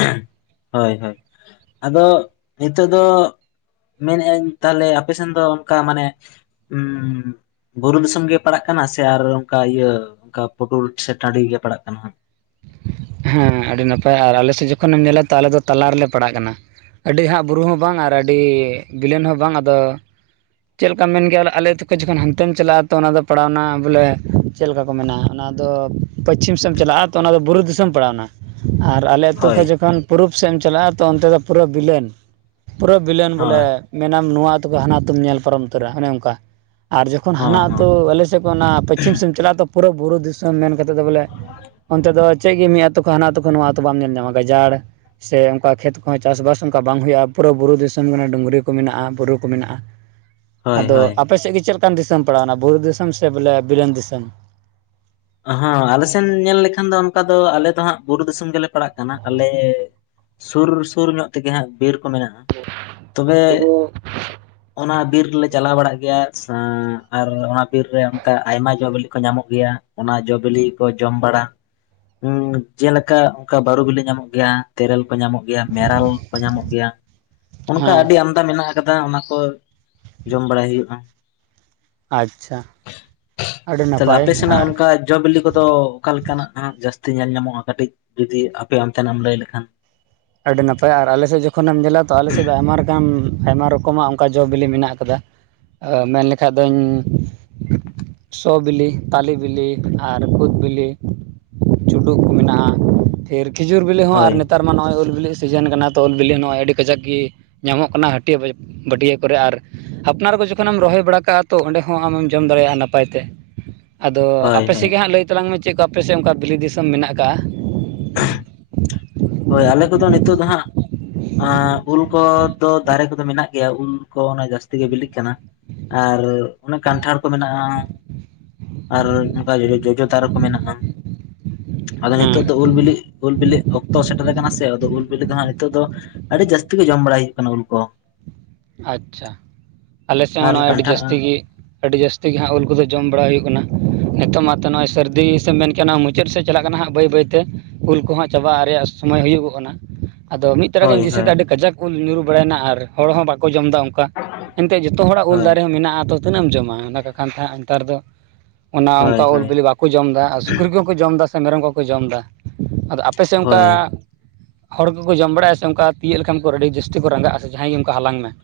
ᱮᱦᱮᱢ ᱦᱚᱭ ᱦᱚᱭ ᱟᱫᱚ ᱱᱤᱛᱚᱜ ᱫᱚ ᱢᱮᱱᱮᱜ-ᱟᱹᱧ ᱛᱟᱦᱞᱮ ᱟᱯᱮ ᱥᱮᱱ ᱫᱚ ᱚᱱᱠᱟ ᱢᱟᱱᱮ ᱵᱩᱨᱩ ᱫᱤᱥᱚᱢ ᱜᱮ ᱯᱟᱲᱟᱜ ᱠᱟᱱᱟ ᱥᱮ ᱟᱨ ᱚᱝᱠᱟ ᱤᱭᱟᱹ ᱚᱝᱠᱟ ᱯᱩᱴᱩᱨ ᱥᱮ ᱴᱟᱺᱰᱤ ᱜᱮ ᱯᱟᱲᱟᱜ ᱠᱟᱱᱟ ᱦᱟᱸᱜ ᱦᱮᱸ ᱟᱹᱰᱤ ᱱᱟᱯᱟᱭ ᱟᱨ ᱟᱞᱮ ᱥᱮᱫ ᱡᱚᱠᱷᱚᱱᱮᱢ ᱱᱮᱞᱟ ᱛᱟᱦᱞᱮ ᱫᱚ ᱛᱟᱞᱟ ᱨᱮᱞᱮ ᱯᱟᱲᱟᱜ ᱠᱟᱱᱟ᱾ ᱟᱹᱰᱤ ᱦᱟᱸᱜ ᱵᱩᱨᱩ ᱦᱚᱸ ᱵᱟᱝ ᱟᱨ ᱟᱹᱰᱤ ᱵᱤᱞᱮᱱ ᱦᱚᱸ ᱵᱟᱝ ᱟᱫᱚ᱾ ᱪᱮᱫ ᱞᱮᱠᱟᱢ ᱢᱮᱱ ᱠᱮᱜ-ᱟ ᱟᱞᱮ ᱟᱹᱛᱩ ᱠᱷᱚᱱ ᱡᱚᱠᱷᱚᱱ ᱦᱟᱱᱛᱮᱢ ᱪᱟᱞᱟᱜ-ᱟ ᱛᱚ ᱚᱱᱟᱫᱚ ᱯᱟᱲᱟᱣᱱᱟ ᱵᱚᱞᱮ ᱪᱮᱫ ᱞᱮᱠᱟ ᱠᱚ ᱢᱮ ᱚᱱᱟ ᱫᱚ ᱯᱚᱪᱷᱤᱢ ᱥᱮᱫ ᱮᱢ ᱪᱟᱞᱟᱜ-ᱟ ᱛᱚ ᱚᱱᱟᱫᱚ ᱵᱩᱨᱩ ᱫᱤᱥᱚᱢ ᱯᱟᱲᱟᱣᱱᱟ ᱟᱨ ᱟᱞᱮ ᱟᱹᱛᱩ ᱦᱳᱭ ᱠᱷᱚᱱ ᱡᱚᱠᱷᱚᱱ ᱯᱩᱨᱩᱵ ᱥᱮᱫ ᱮᱢ ᱪᱟᱞᱟᱜ-ᱟ ᱛᱚ ᱚᱱᱛᱮ ᱫᱚ ᱯᱩᱨᱟᱹ ᱵᱤᱞᱮᱱ ᱯᱩᱨᱟᱹ ᱵᱤᱞᱮᱱ ᱵᱚᱞᱮ ᱦᱳᱭ ᱢᱮᱱᱟᱢ ᱱᱚᱣᱟ ᱟᱹᱛᱩ ᱠᱷᱚᱱ ᱦᱟᱱᱟ ᱟᱹᱛᱩ ᱧᱮᱞ ᱯᱟᱨᱚᱢ ᱩᱛᱟᱹᱨᱟ ᱚᱱᱮ ᱚᱝᱠᱟ ᱟᱨ ᱡᱚᱠᱷᱚᱱ ᱦᱚᱸ ᱦᱟᱱᱟ ᱦᱚᱸ ᱟᱹᱛᱩ ᱟᱞᱮ ᱥᱮᱫ ᱠᱷᱚᱱ ᱚᱱᱟ ᱯᱚᱪᱷᱤᱢ ᱥᱮᱫ ᱪᱟᱞᱟᱜ-ᱟ ᱛᱚ ᱯᱩᱨᱟᱹ ᱵᱩᱨᱩ ᱫᱤᱥᱚᱢ ᱢᱮᱱ ᱠᱟᱛᱮᱫ ᱫᱚ ᱵᱚᱞᱮ ᱚᱱᱛᱮ ᱫᱚ ᱪᱮᱫ ᱜᱮ ᱢᱤᱭᱟᱫ ᱛᱚᱠᱷᱚᱱ ᱦᱟᱱᱟ ᱟᱹᱛᱩ ᱠᱷᱚᱱ ᱱᱚᱣᱟ ᱟᱹᱛᱩ ᱵᱟᱢ ᱧᱮᱞ ᱧᱟᱢᱟ ᱜᱟᱡᱟᱲ ᱥᱮ ᱚᱝᱠᱟ ᱠᱷᱮᱛ ᱠᱚᱦᱚᱸ ᱪᱟᱥ-ᱵᱟᱥ ᱚᱝᱠᱟ ᱵᱟᱝ ᱦᱩᱭᱩᱜ-ᱟ ᱯᱩᱨᱟᱹ ᱵᱩᱨᱩ ᱫᱤᱥᱚᱢ ᱠᱟᱱᱟ ᱰᱩᱝᱨᱤ ᱠᱚ ᱢᱮᱱᱟᱜ-ᱟ ᱵᱩᱨᱩ ᱠᱚ ᱢᱮᱱᱟᱜ-ᱟ᱾ ᱦᱳᱭ ᱟᱫᱚ ᱦᱳᱭ ᱟᱯᱮ ᱥᱮᱜ ᱜᱮ ᱪᱮᱫ ᱞᱮᱠᱟᱱ ᱫᱤᱥᱚᱢ ᱯᱟᱲᱟᱣᱱᱟ ᱵᱩᱨᱩ ᱫᱤᱥᱚᱢ ᱥᱮ ᱵᱚᱞᱮ ᱵᱤᱞᱮᱱ ᱫᱤᱥᱚᱢ᱾ ᱦᱟᱸ ᱟᱞᱮ ᱥᱮᱱ ᱧᱮᱞ ᱞᱮᱠᱷᱟᱱ ᱫᱚ ᱚᱱᱠᱟ ᱫᱚ ᱟᱞᱮ ᱫᱚ ᱦᱟᱸᱜ ᱵᱩᱨᱩ ᱫᱤᱥᱚᱢ ᱜᱮᱞᱮ ᱯᱟᱲᱟᱜ ᱠᱟᱱᱟ ᱟᱞᱮ ᱥᱩᱨ ᱥᱩᱨ ᱧᱚᱜ ᱛᱮᱜᱮ ᱦᱟᱸᱜ ᱵᱤᱨ ᱠᱚ ᱢᱮᱱᱟᱜ-ᱟ ᱛᱚᱵᱮ ᱚᱱᱟ ᱵᱤᱨ ᱨᱮᱞᱮ ᱪᱟᱞᱟᱣ ᱵᱟᱲᱟᱜ ᱜᱮᱭᱟ ᱥᱟᱸ ᱟᱨ ᱚᱱᱟ ᱵᱤᱨ ᱨᱮ ᱚᱝᱠᱟ ᱟᱭᱢᱟ ᱡᱚ ᱵᱤᱞᱤ ᱠᱚ ᱧᱟᱢᱚᱜ ᱜᱮᱭᱟ᱾ ᱚᱱᱟ ᱡᱚ-ᱵᱤᱞᱤ ᱠᱚ ᱡᱚᱢ ᱵᱟᱲᱟ ᱦᱮᱸ ᱡᱮᱞᱮᱠᱟ ᱚᱝᱠᱟ ᱵᱟᱹᱨᱩ ᱵᱤᱞᱤ ᱧᱟᱢᱚᱜ ᱜᱮᱭᱟ ᱛᱮᱨᱮᱞ ᱠᱚ ᱧᱟᱢᱚᱜ ᱜᱮᱭᱟ ᱢᱮᱨᱟᱞ ᱠᱚ ᱧᱟᱢᱚᱜ ᱜᱮᱭᱟ ᱚᱱᱠᱟ ᱦᱮᱸ ᱟᱹᱰᱤ ᱟᱢ ᱫᱟ ᱢᱮᱱᱟᱜ ᱟᱠᱟᱫᱟ ᱚᱱᱟ ᱠᱚ ᱡᱚᱢ ᱵᱟᱲᱟᱭ ᱦᱩᱭᱩᱜ-ᱟ᱾ ᱟᱪᱪᱷᱟ ᱟᱹᱰᱤ ᱱᱟᱯᱟᱭ ᱟᱨ ᱟᱡ ᱡᱚ ᱵᱤᱞᱤ ᱠᱚᱫᱚ ᱚᱠᱟ ᱞᱮᱠᱟᱱᱟᱜ ᱦᱟᱸᱜ ᱡᱟᱹᱥᱛᱤ ᱧᱮᱞ ᱧᱟᱢᱚᱜ-ᱟ ᱠᱟᱹᱴᱤᱡ ᱡᱩᱫᱤ ᱟᱯᱮ ᱚᱱᱛᱮᱱᱟᱜ ᱮᱢ ᱞᱟᱹᱭ ᱞᱮᱠᱷᱟᱱ ᱟᱹᱰᱤ ᱱᱟᱯᱟᱭ ᱟᱨ ᱟᱞᱮᱥᱮᱫ ᱡᱚᱠᱷᱚᱱᱮᱢ ᱧᱮᱞᱟ ᱛᱚ ᱟᱞᱮᱥᱮᱫ ᱫᱚ ᱟᱭᱢᱟ ᱞᱮᱠᱟᱱ ᱟᱭᱢᱟ ᱨᱚᱠ ᱠᱚᱢᱟᱜ ᱚᱝᱠᱟ ᱡᱚ ᱵᱤᱞᱤ ᱢᱮᱱᱟᱜ ᱟᱠᱟᱫᱟ ᱢᱮᱱ ᱞᱮᱠᱷᱟᱡ ᱫᱩᱧ ᱥᱚ ᱵᱤᱞᱤ ᱛᱟᱞᱮ ᱵᱤᱞᱤ ᱟᱨ ᱠᱩᱫᱽ ᱵᱤᱞᱤ ᱪᱩᱰᱩᱜ ᱠᱚ ᱢᱮᱱᱟᱜ-ᱟ ᱯᱷᱤᱨ ᱠᱷᱤᱡᱩᱨ ᱵᱤᱞᱤ ᱦᱚᱸ ᱟᱨ ᱦᱳᱭ ᱱᱮᱛᱟᱨ ᱢᱟ ᱱᱚᱜ-ᱚᱭ ᱩᱞ ᱵᱚᱞᱮᱜ ᱥᱤᱡᱮᱱ ᱠᱟᱱᱟ ᱛᱚ ᱩᱞ ᱵᱤᱞᱤ ᱦᱚᱸ ᱱᱚᱜ-ᱚᱭ ᱟᱹᱰᱤ ᱠᱟᱡᱟᱠ ᱜᱮ ᱧᱟᱢᱚᱜ ᱠᱟᱱᱟ ᱦᱟᱹᱴᱤᱭᱟᱹ [unintelligible] ᱵᱟᱹᱴᱤᱭᱟᱹ ᱠᱚᱨᱮ ᱟᱨ ᱟᱯᱱᱟᱨ ᱠᱚ ᱡᱚᱠᱷᱚᱱᱮᱢ ᱨᱚᱦᱚᱭ ᱵᱟᱲᱟ ᱠᱟᱜ-ᱟ ᱛᱚ ᱚᱸᱰᱮ ᱦᱚᱸ ᱟᱢᱮᱢ ᱡᱚᱢ ᱫᱟᱲᱮᱭᱟᱜ-ᱟ ᱱᱟᱯᱟᱭ ᱛᱮ ᱟᱫᱚ ᱦᱳᱭ ᱦᱳᱭ ᱟᱯᱮᱥᱮᱜ ᱜᱮ ᱦᱟᱸᱜ ᱞᱟᱹᱭ ᱛᱟᱞᱟᱝ ᱢᱮ ᱪᱮᱜ ᱠᱚ ᱟᱯᱮ ᱥᱮᱜ ᱚᱱᱠᱟ ᱵᱤᱞᱤ ᱫᱤᱥᱚᱢ ᱢᱮᱱᱟᱜ ᱟᱠᱟᱜ-ᱟ᱾ ᱦᱚᱭ ᱟᱞᱮ ᱠᱚᱫᱚ ᱱᱤᱛᱚᱜ ᱫᱚ ᱦᱟᱸᱜ ᱟᱸ ᱩᱞ ᱠᱚ ᱫᱚ ᱫᱟᱨᱮ ᱠᱚᱫᱚ ᱢᱮᱱᱟᱜ ᱜᱮᱭᱟ ᱩᱞ ᱠᱚ ᱚᱱᱟ ᱡᱟᱹᱥᱛᱤ ᱜᱮ ᱵᱤᱞᱤᱜ ᱠᱟᱱᱟ᱾ ᱟᱨ ᱚᱱᱮ ᱠᱟᱱᱴᱷᱟᱲ ᱠᱚ ᱢᱮᱱᱟᱜ-ᱟ᱾ ᱟᱨ ᱚᱱᱠᱟ ᱡᱚᱡᱚ ᱡᱚᱡᱚ ᱫᱟᱨᱮ ᱠᱚ ᱢᱮᱱᱟᱜ-ᱟ᱾ ᱟᱫᱚ ᱱᱤᱛᱚᱜ ᱦᱮᱸ ᱫᱚ ᱩᱞ ᱵᱤᱞᱤ ᱩᱞ ᱵᱤᱞᱤ ᱚᱠᱛᱚ ᱥᱮᱴᱮᱨ ᱟᱠᱟᱱᱟ ᱥᱮ ᱟᱫᱚ ᱩᱞ ᱵᱤᱞᱤ ᱫᱚ ᱦᱟᱜ ᱱᱤᱛᱚᱜ ᱫᱚ ᱟᱹᱰᱤ ᱡᱟᱹᱥᱛᱤ ᱜᱮ ᱡᱚᱢ ᱵᱟᱲᱟᱭ ᱦᱩᱭᱩᱜ ᱠᱟᱱᱟ ᱩᱞ ᱠᱚ ᱟᱪᱪᱷᱟ ᱟᱞᱮ ᱥᱮᱫ ᱦᱚᱸ ᱟᱨ ᱱᱚᱜᱚᱭ ᱟᱹᱰᱤ ᱠᱟᱱᱴᱷᱟᱲ ᱡᱟᱹᱥᱛᱤ ᱜᱮ ᱟᱹᱰᱤ ᱡᱟᱹᱥᱛᱤ ᱜᱮ ᱦᱟᱸᱜ ᱩᱞ ᱠᱚᱫᱚ ᱡᱚᱢ ᱵᱟᱲᱟ ᱦᱩᱭᱩᱜ, ᱠᱟᱱᱟ ᱱᱤᱛᱚᱜ ᱢᱟᱛᱚ ᱱᱚᱜᱼᱚᱭ ᱥᱟᱹᱨᱫᱤ ᱥᱮᱢ ᱢᱮᱱ ᱠᱮᱜᱟ ᱢᱩ ᱪᱮᱫ ᱥᱮᱫ ᱪᱟᱞᱟᱜ ᱠᱟᱱᱟ ᱦᱟᱸᱜ ᱵᱟᱹᱭ ᱵᱟᱹᱭ ᱛᱮ ᱩᱞ ᱠᱚᱦᱟᱸᱜ ᱪᱟᱵᱟᱜ ᱨᱮᱭᱟᱜ ᱥᱚᱢᱚᱭ ᱦᱩᱭᱩᱜᱚᱜ ᱠᱟᱱᱟ᱾ [inaudible] ᱟᱫᱚ ᱢᱤᱫ ᱛᱟᱨᱟ ᱦᱳᱭ ᱜᱤᱧ ᱫᱤᱥᱟᱹᱭ ᱦᱳᱭ ᱫᱟ ᱟᱹᱰᱤ ᱠᱟᱡᱟᱠ ᱩᱞ ᱧᱩᱨᱩ ᱵᱟᱲᱟᱭ ᱮᱱᱟ ᱟᱨ ᱦᱚᱲ ᱦᱚᱸ ᱵᱟᱠᱚ ᱡᱚᱢᱫᱟ ᱚᱱᱠᱟ᱾ ᱮᱱᱛᱮᱫ ᱡᱚᱛᱚ ᱦᱚᱲᱟᱜ ᱩᱞ ᱦᱳᱭ ᱫᱟᱨᱮ ᱦᱚᱸ ᱢᱮᱱᱟᱜᱼᱟ ᱛᱚ ᱛᱤᱱᱟᱹᱜ ᱮᱢ ᱡᱚᱢᱟ ᱚᱱᱟ ᱠᱚ ᱠᱟᱱᱛᱟ ᱱᱮᱛᱟᱨ ᱫᱚ᱾ ᱚᱱᱟ ᱚᱱᱠᱟ ᱦᱳᱭ ᱩᱞ ᱦᱳᱭ ᱵᱤᱞᱤ ᱵᱟᱠᱚ ᱡᱚᱢᱫᱟ ᱟᱨ ᱥᱩᱠᱨᱤ ᱠᱚᱦᱚᱸ ᱠᱚ ᱡᱚᱢ ᱮᱫᱟ ᱥᱮ ᱢᱮᱨᱚᱢ ᱠᱚᱠᱚ ᱡᱚᱢᱫᱟ᱾ᱟᱫᱚ ᱟᱯ ᱟᱯᱮ ᱥᱮᱜ ᱚᱱᱠᱟ ᱦᱳᱭ ᱦᱚᱲ ᱠᱚᱠᱚ ᱡᱚᱢ ᱵᱟᱲᱟᱜᱼᱟ ᱥᱮ ᱚᱱᱠᱟ ᱛᱤᱭᱟᱹᱜ ᱞᱮᱠᱷᱟᱱ ᱠᱚ ᱟᱹᱰᱤ ᱡᱟᱥᱛᱤ ᱠᱚ ᱨᱟᱸᱜᱤᱜᱼᱟ ᱥᱮ ᱡᱟᱦᱟᱭ ᱜᱮ ᱚᱱᱠᱟ ᱦᱟᱞᱟᱝ ᱢᱮ᱾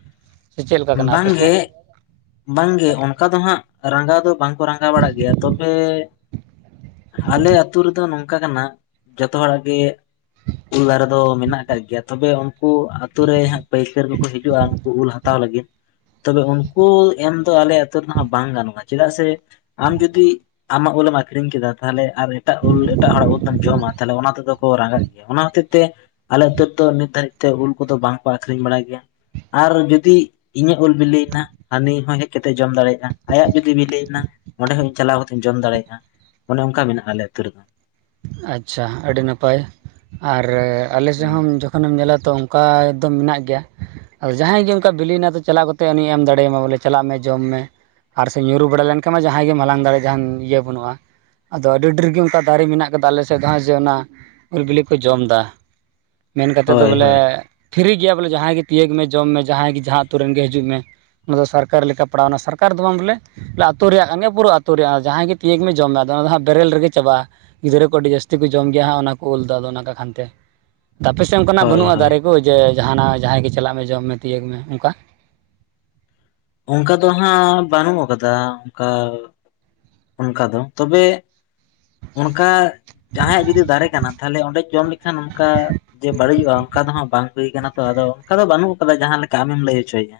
ᱥᱮ ᱪᱮᱫ ᱞᱮᱠᱟ ᱠᱟᱱᱟ ᱟᱯᱮ ᱵᱟᱝ ᱜᱮ᱾ ᱥᱮᱫ ᱵᱟᱝ ᱜᱮ ᱚᱱᱠᱟ ᱫᱚ ᱦᱟᱸᱜ ᱨᱟᱸᱜᱟᱣ ᱫᱚ ᱵᱟᱝ ᱠᱚ ᱨᱟᱸᱜᱟᱣ ᱵᱟᱲᱟᱜ ᱜᱮᱭᱟ ᱛᱚᱵᱮ ᱟᱞᱮ ᱟᱹᱛᱩ ᱨᱮᱫᱚ ᱱᱚᱝᱠᱟ ᱠᱟᱱᱟ ᱡᱚᱛᱚ ᱦᱚᱲᱟᱜ ᱜᱮ ᱩᱞ ᱫᱟᱨᱮ ᱫᱚ ᱢᱮᱱᱟᱜ ᱟᱠᱟᱜ ᱜᱮᱭᱟ ᱛᱚᱵᱮ ᱩᱱᱠᱩ ᱟᱹᱛᱩ ᱨᱮ ᱦᱟᱸᱜ ᱯᱟᱹᱭᱠᱟᱹᱨ ᱠᱚᱠᱚ ᱦᱤᱡᱩᱜᱼᱟ ᱩᱱᱠᱩ ᱩᱞ ᱦᱟᱛᱟᱣ᱾ ᱦᱟᱛᱟᱣ ᱞᱟᱹᱜᱤᱫ ᱛᱚᱵᱮ ᱩᱱᱠᱩ ᱮᱢ ᱫᱚ ᱟᱞᱮ ᱟᱛᱳ ᱨᱮᱫᱚ ᱵᱟᱝ ᱜᱟᱱᱚᱜᱼᱟ ᱪᱮᱫᱟᱜ ᱥᱮ ᱟᱢ ᱡᱩᱫᱤ ᱟᱢᱟᱜ ᱩᱞ ᱮᱢ ᱟᱠᱷᱨᱤᱧ ᱠᱮᱫᱟ ᱛᱟᱦᱚᱞᱮ ᱟᱨ ᱮᱴᱟᱜ ᱩᱞ ᱮᱴᱟᱜ ᱦᱚᱲᱟᱜ ᱩᱞ ᱫᱚᱢ ᱡᱚᱢᱟ ᱛᱟᱦᱚᱞᱮ ᱚᱱᱟ ᱛᱮᱫᱚ ᱠᱚ ᱨᱟᱸᱜᱤᱜ ᱜᱮᱭᱟ ᱚᱱᱟ ᱦᱚᱛᱮᱡ ᱛᱮ ᱟᱞᱮ ᱟ ᱟᱹᱛᱩ ᱨᱮᱫᱚ ᱱᱤᱛ ᱫᱷᱟᱹᱨᱤᱡ ᱛᱮ ᱩᱞ ᱠᱚᱫᱚ ᱵᱟᱝ ᱠᱚ ᱟᱠᱷᱨᱤᱧ ᱵᱟᱲᱟᱭ ᱜᱮᱭᱟ ᱟᱨ ᱡᱩᱫᱤ ᱡᱩᱫᱤ ᱤᱧᱟᱹᱜ ᱩᱞ ᱵᱤᱞᱤ ᱮᱱᱟ ᱦᱟᱱᱤ ᱦᱚᱸ ᱦᱮᱡ ᱠᱟᱛᱮᱫ ᱡᱚᱢ ᱫᱟᱲᱮᱭᱟᱜᱼᱟ, ᱟᱭᱟᱜ ᱡᱩᱫᱤ ᱵᱤᱞᱤ ᱮᱱᱟ ᱚᱸᱰᱮ ᱦᱚᱸ ᱪᱟᱞᱟᱣ ᱠᱟᱛᱮ ᱤᱧ ᱡᱚᱢ ᱫᱟᱲᱮᱭᱟᱜᱼᱟ ᱚᱱᱮ ᱚᱱᱠᱟ ᱢᱮᱱᱟᱜᱼᱟ ᱟᱞᱮ ᱟᱹᱛᱩ ᱨᱮᱫᱚ᱾ ᱟᱪᱪᱷᱟ ᱟᱹᱰᱤ ᱱᱟᱯᱟᱭ ᱟᱨ ᱟᱞᱮ ᱥᱮᱫ ᱦᱩᱸ ᱦᱚᱸ ᱡᱷᱚ ᱛᱚᱠᱷᱚᱱ ᱮᱢ ᱧᱮᱞᱟ ᱛᱚ ᱚᱱᱠᱟ ᱫᱚ ᱢᱮᱱᱟᱜ ᱜᱮᱭᱟ᱾ ᱟᱫᱚ ᱡᱟᱦᱟᱸᱭ ᱜᱮ ᱚᱱᱠᱟ ᱵᱤᱞᱤ ᱭᱮᱱᱟ ᱛᱚ ᱪᱟᱞᱟᱣ ᱠᱟᱛᱮᱜ ᱩᱱᱤᱭ ᱮᱢ ᱫᱟᱲᱮᱭᱟᱢᱟ ᱵᱚᱞᱮ ᱪᱟᱞᱟᱜ ᱢᱮ ᱡᱚᱢ ᱢᱮ᱾ ᱟᱨ ᱥᱮ ᱧᱩᱨᱩ ᱵᱟᱲᱟ ᱞᱮᱱᱠᱷᱟᱱ ᱢᱟ ᱡᱟᱦᱟᱸᱭ ᱜᱮ ᱦᱟᱞᱟᱝ ᱫᱟᱲᱮ ᱡᱟᱦᱟᱱ ᱤᱭᱟᱹ ᱵᱟᱹᱱᱩᱜᱼᱟ᱾ ᱟᱫᱚ ᱟᱹᱰᱤ ᱰᱷᱮᱨ ᱜᱮ ᱟᱨ ᱫᱟᱨᱮ ᱢᱮᱱᱟᱜ ᱠᱟᱫᱟ ᱟᱞᱮ ᱥᱮᱫ ᱫᱚ ᱡᱮ ᱚᱱᱟ ᱩᱞ ᱵᱤᱞᱤ ᱠᱚ ᱡᱚᱢ ᱫᱟ ᱢᱮᱱ ᱠᱟᱛᱮᱫ ᱫᱚ ᱦᱳᱭ ᱵᱚᱞᱮ ᱦᱳᱭ ᱯᱷᱤᱨᱤ ᱜᱮᱭᱟ ᱵᱚᱞᱮ ᱡᱟᱦᱟᱸᱭ ᱜᱮ ᱛᱤᱭᱟᱹᱜ ᱢᱮ ᱡᱚᱢ ᱢᱮ ᱡᱟᱦᱟᱸᱭ ᱜᱮ ᱡᱟᱦᱟᱸ ᱟᱛᱳ ᱨᱮᱱ ᱜᱮ ᱦᱤᱡᱩᱜ ᱢᱮ ᱚᱱᱟ ᱫᱚ ᱥᱟᱨᱠᱟᱨ ᱞᱮᱠᱟ ᱯᱟᱲᱟᱣᱱᱟ, ᱥᱟᱨᱠᱟᱨ ᱫᱚ ᱵᱟᱝ ᱵᱚᱞᱮ ᱟᱹᱛᱩ ᱨᱮᱭᱟᱜ ᱠᱟᱱ ᱜᱮᱭᱟ ᱯᱩᱨᱟᱹ ᱟᱹᱛᱩ ᱨᱮᱭᱟᱜ ᱡᱟᱦᱟᱸᱭ ᱜᱮ ᱛᱤᱭᱟᱹᱠ ᱢᱮ ᱡᱚᱢ ᱢᱮ ᱟᱫᱚ ᱚᱱᱟ ᱫᱚ ᱦᱟᱜ ᱵᱮᱨᱮᱞ ᱨᱮᱜᱮ ᱪᱟᱵᱟᱜᱼᱟ᱾ ᱜᱤᱫᱽᱨᱟᱹ ᱠᱚ ᱟᱹᱰᱤ ᱡᱟᱹᱥᱛᱤ ᱠᱚ ᱡᱚᱢ ᱜᱮᱭᱟ ᱦᱟᱜ ᱚᱱᱟ ᱠᱚ ᱩᱞ ᱫᱚ ᱟᱫᱚ ᱚᱱᱟ ᱠᱚ ᱠᱷᱟᱱᱛᱮ, ᱟᱯᱮ ᱥᱮᱫ ᱚᱱᱠᱟᱱᱟᱜ ᱦᱳᱭ ᱵᱟᱹᱱᱩᱜᱼᱟ ᱦᱳᱭ ᱫᱟᱨᱮ ᱠᱚ? ᱡᱮ ᱡᱟᱦᱟᱱᱟᱜ ᱡᱟᱦᱟᱸᱭ ᱜᱮ ᱪᱟᱞᱟᱜ ᱢᱮ ᱡᱚᱢ ᱢᱮ ᱛᱤᱭᱳᱜᱽ ᱢᱮ ᱚᱱᱠᱟ᱾ ᱚᱱᱠᱟ ᱫᱚ ᱦᱟᱸᱜ ᱵᱟᱹᱱᱩᱜ ᱟᱠᱟᱫᱟ ᱚᱱᱠᱟ ᱚᱱᱠᱟ ᱫᱚ ᱛᱚᱵᱮ ᱚᱱᱠᱟ ᱡᱟᱦᱟᱸᱭᱟᱜ ᱡᱩᱫᱤ ᱫᱟᱨᱮ ᱠᱟᱱᱟ ᱛᱟᱦᱚᱞᱮ ᱚᱸᱰᱮ ᱡᱚᱢ ᱞᱮᱠᱷᱟᱱ ᱚᱱᱠᱟ ᱡᱮ ᱵᱟᱹᱲᱤᱡᱚᱜᱼᱟ ᱚᱱᱠᱟ ᱫᱚ ᱦᱟᱸᱜ ᱵᱟᱝ᱾ ᱦᱩᱭ ᱠᱟᱱᱟ ᱛᱚ ᱟᱫᱚ ᱚᱱᱠᱟ ᱫᱚ ᱵᱟᱹᱱᱩᱜ ᱟᱠᱟᱫᱟ ᱡᱟᱦᱟᱸ ᱞᱮᱠᱟ ᱟᱢᱮᱢ ᱞᱟᱹᱭ ᱦᱚᱪᱚ ᱭᱮᱜᱟ᱾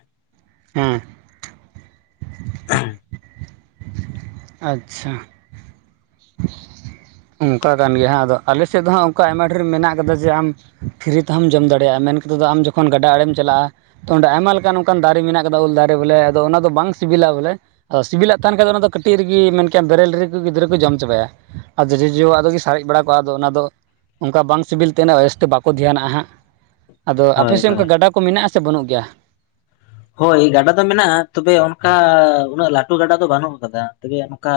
ᱦᱮᱸ᱾ [unintelligible] ᱟᱪᱪᱷᱟ᱾ [unintelligible] ᱚᱱᱠᱟ ᱠᱟᱱ ᱜᱮᱭᱟ ᱦᱟᱸᱜ ᱟᱫᱚ ᱟᱞᱮ ᱥᱮᱫ ᱫᱚ ᱦᱟᱸᱜ ᱚᱱᱠᱟ ᱟᱭᱢᱟ ᱰᱷᱮᱨ ᱢᱮᱱᱟᱜ ᱟᱠᱟᱫᱟ ᱡᱮ ᱟᱢ ᱯᱷᱤᱨᱤ ᱛᱮᱦᱚᱢ ᱡᱚᱢ ᱫᱟᱲᱮᱭᱟᱜᱼᱟ ᱢᱮᱱ ᱠᱟᱛᱮᱫ ᱫᱚ ᱟᱢ ᱡᱚᱠᱷᱚᱱ ᱜᱟᱰᱟ ᱟᱲᱮᱢ ᱪᱟᱞᱟᱜᱼᱟ᱾ ᱛᱚ ᱚᱸᱰᱮ ᱟᱭᱢᱟ ᱞᱮᱠᱟᱱ ᱚᱱᱠᱟᱱ ᱫᱟᱨᱮ ᱢᱮᱱᱟᱜ ᱠᱟᱫᱟ ᱩᱞ ᱫᱟᱨᱮ ᱵᱚᱞᱮ ᱟᱫᱚ ᱚᱱᱟ ᱫᱚ ᱵᱟᱝ ᱥᱤᱵᱤᱞᱟ ᱵᱚᱞᱮ᱾ ᱥᱤᱵᱤᱞᱟᱜ ᱛᱟᱦᱮᱱ ᱠᱷᱟᱱ ᱫᱚ ᱚᱱᱟ ᱫᱚ ᱠᱟᱹᱴᱤᱡ ᱨᱮᱜᱮ ᱢᱮᱱᱟᱱ ᱵᱮᱨᱮᱞ ᱨᱮᱜ ᱜᱤᱫᱽᱨᱟᱹ ᱠᱚ ᱡᱚᱢ ᱪᱟᱵᱟᱭᱟ ᱟᱨ ᱡᱚᱡᱚ ᱡᱚᱡᱚ ᱥᱟᱨᱮᱡ ᱵᱟᱲᱟ ᱠᱚᱜᱟ ᱟᱫᱚ ᱚᱱᱟ ᱫᱚ ᱚᱱᱠᱟ ᱵᱟᱝ ᱥᱤᱵᱤᱞ ᱛᱮ ᱩᱱᱟᱹᱜ ᱡᱟᱥᱤᱛ ᱵᱟᱠᱚ ᱫᱷᱮᱭᱟᱱᱟᱜᱼᱟ ᱦᱟᱸᱜ᱾ ᱟᱫᱚ ᱟᱯᱮ ᱦᱳᱭ ᱥᱮᱫ ᱦᱳᱭ ᱚᱱᱠᱟ ᱜᱟᱰᱟ ᱠᱚ ᱢᱮᱱᱟᱜᱼᱟ ᱥᱮ ᱵᱟᱹᱱᱩᱜ ᱜᱮᱭᱟ? ᱦᱳᱭ ᱜᱟᱰᱟ ᱫᱚ ᱢᱮᱱᱟᱜ-ᱟ, ᱛᱚᱵᱮ ᱚᱱᱠᱟ ᱩᱱᱟᱹᱜ ᱞᱟᱹᱴᱩ ᱜᱟᱰᱟ ᱫᱚ ᱵᱟᱹᱱᱩᱜ ᱟᱠᱟᱫᱟ᱾ ᱛᱚᱵᱮ ᱚᱱᱠᱟ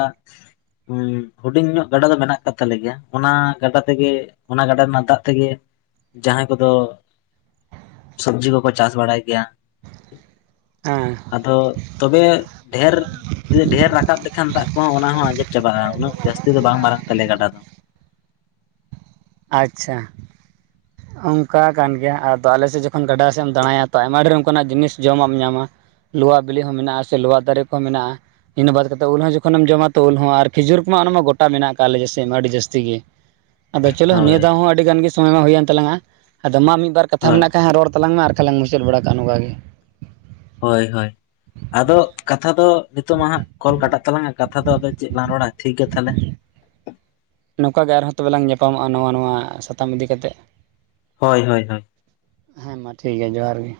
ᱦᱩᱰᱤᱧ ᱧᱚᱜ ᱜᱟᱰᱟ ᱫᱚ ᱢᱮᱱᱟᱜ ᱟᱠᱟᱫ ᱛᱟᱞᱮ ᱜᱮᱭᱟ᱾ ᱚᱱᱟ ᱜᱟᱰᱟ ᱛᱮᱜᱮ ᱚᱱᱟ ᱜᱟᱰᱟ ᱨᱮᱱᱟᱜ ᱫᱟᱜ ᱛᱮᱜᱮ ᱡᱟᱦᱟᱸᱭ ᱠᱚᱫᱚ ᱥᱚᱵᱽᱡᱤ ᱠᱚᱠᱚ ᱪᱟᱥ ᱵᱟᱲᱟᱭ ᱜᱮᱭᱟ᱾ ᱮᱸ᱾ ᱟᱫᱚ ᱛᱚᱵᱮ ᱰᱷᱮᱨᱼᱼ ᱡᱩᱫᱤ ᱰᱷᱮᱨ ᱨᱟᱠᱟᱵ ᱞᱮᱠᱷᱟᱱ ᱫᱟᱜ ᱠᱚᱦᱚᱸ ᱟᱱᱟ ᱦᱚᱸ ᱟᱸᱡᱮᱫ ᱪᱟᱵᱟᱜ-ᱟ, ᱩᱱᱟᱹᱜ ᱡᱟᱹᱥᱛᱤ ᱫᱚ ᱵᱟᱝ ᱢᱟᱨᱟᱝ ᱛᱟᱞᱮᱭᱟ ᱜᱟᱰᱟ ᱫᱚ᱾ ᱟᱪᱪᱷᱟ᱾ ᱚᱝᱠᱟ ᱠᱟᱱ ᱜᱮᱭᱟ᱾ᱟᱫᱚ ᱟᱞᱮ ᱥᱮᱜ ᱡᱚᱠᱷᱚᱱ ᱜᱟᱰᱟ ᱥᱮ ᱮᱢ ᱫᱟᱬᱟᱭᱟ ᱛᱚ, ᱟᱭᱢᱟ ᱰᱷᱮᱨ ᱚᱱᱠᱟ ᱱᱟᱜ ᱡᱤᱱᱤᱥ ᱡᱚᱢᱟᱜ ᱮᱢ ᱧᱟᱢᱟ᱾ ᱞᱩᱣᱟ ᱵᱤᱞᱤ ᱦᱚᱸ ᱢᱮᱱᱟᱜ-ᱟ, ᱥᱮ ᱞᱚᱣᱟ ᱫᱟᱨᱮ ᱠᱚᱦᱚᱸ ᱢᱮᱱᱟᱜ-ᱟ᱾ ᱤᱱᱟᱹ ᱵᱟᱫᱽ ᱠᱟᱛᱮᱜ ᱩᱞ ᱦᱚᱸ ᱡᱚᱠᱷᱚᱱᱮᱢ ᱡᱚᱢᱟ ᱛᱚ ᱩᱞ ᱦᱚᱸ ᱟᱨ ᱠᱷᱤᱡᱩᱨ ᱠᱚᱢᱟ ᱚᱱᱟ ᱢᱟ ᱜᱚᱴᱟ ᱢᱮᱱᱟᱜ ᱟᱠᱟᱜ-ᱟ ᱟᱞᱮ ᱡᱮ ᱥᱮᱫ ᱢᱟ ᱟᱹᱰᱤ ᱡᱟᱹᱥᱛᱤ ᱜᱤ᱾ [inaudible] ᱟᱫᱚ ᱪᱚᱞᱚ ᱱᱤᱭᱟᱹ ᱦᱳᱭ ᱫᱷᱟᱣ ᱦᱚᱸ ᱟᱹᱰᱤ ᱜᱟᱱ ᱜᱮ ᱥᱚᱢᱚᱭ ᱢᱟ ᱦᱩᱭᱮᱱ ᱛᱟᱞᱟᱝᱟ᱾ ᱟᱫᱚ ᱢᱟ ᱢᱤᱫ ᱵᱟᱨ ᱠᱟᱛᱷᱟ ᱦᱳᱭ ᱢᱮᱱᱟᱜ ᱠᱷᱟᱡ ᱨᱚᱲ ᱛᱟᱞᱟᱝ ᱢᱮ ᱟᱨᱼᱼ ᱟᱨ ᱞᱟᱝ ᱢᱩᱪᱟᱹᱫ ᱵᱟᱲᱟ ᱠᱟᱜ-ᱟ, ᱱᱚᱝᱠᱟ ᱜᱮ᱾ ᱦᱚᱭ, ᱦᱚᱭ᱾ ᱟᱫᱚ ᱠᱟᱛᱷᱟ ᱫᱚ ᱱᱤᱛᱚᱜ ᱢᱟ ᱦᱟᱸᱜ ᱠᱚᱞ ᱠᱟᱴᱟᱜ ᱛᱟᱞᱟᱝᱟ, ᱠᱟᱛᱷᱟ ᱫᱚ ᱟᱫᱚ ᱪᱮᱜ ᱞᱟᱝ ᱨᱚᱲᱟ ᱴᱷᱤᱠ ᱜᱮᱭᱟ ᱛᱟᱦᱚᱞᱮ᱾ ᱱᱚᱝᱠᱟ ᱜᱮ ᱟᱨᱦᱚᱸ ᱛᱚᱵᱮ ᱮᱞᱟᱝ ᱧᱟᱯᱟᱢᱚᱜ-ᱟ, ᱱᱚᱣᱟ ᱱᱚᱣᱟ ᱥᱟᱛᱟᱢ ᱤᱫᱤ ᱠᱟᱛᱮᱜ᱾ ᱦᱚᱭ, ᱦᱚᱭ, ᱦᱳᱭ᱾ ᱦᱮᱸ ᱢᱟ ᱴᱷᱤᱠ ᱜᱮᱭᱟ, ᱡᱚᱦᱟᱨ ᱜᱮ᱾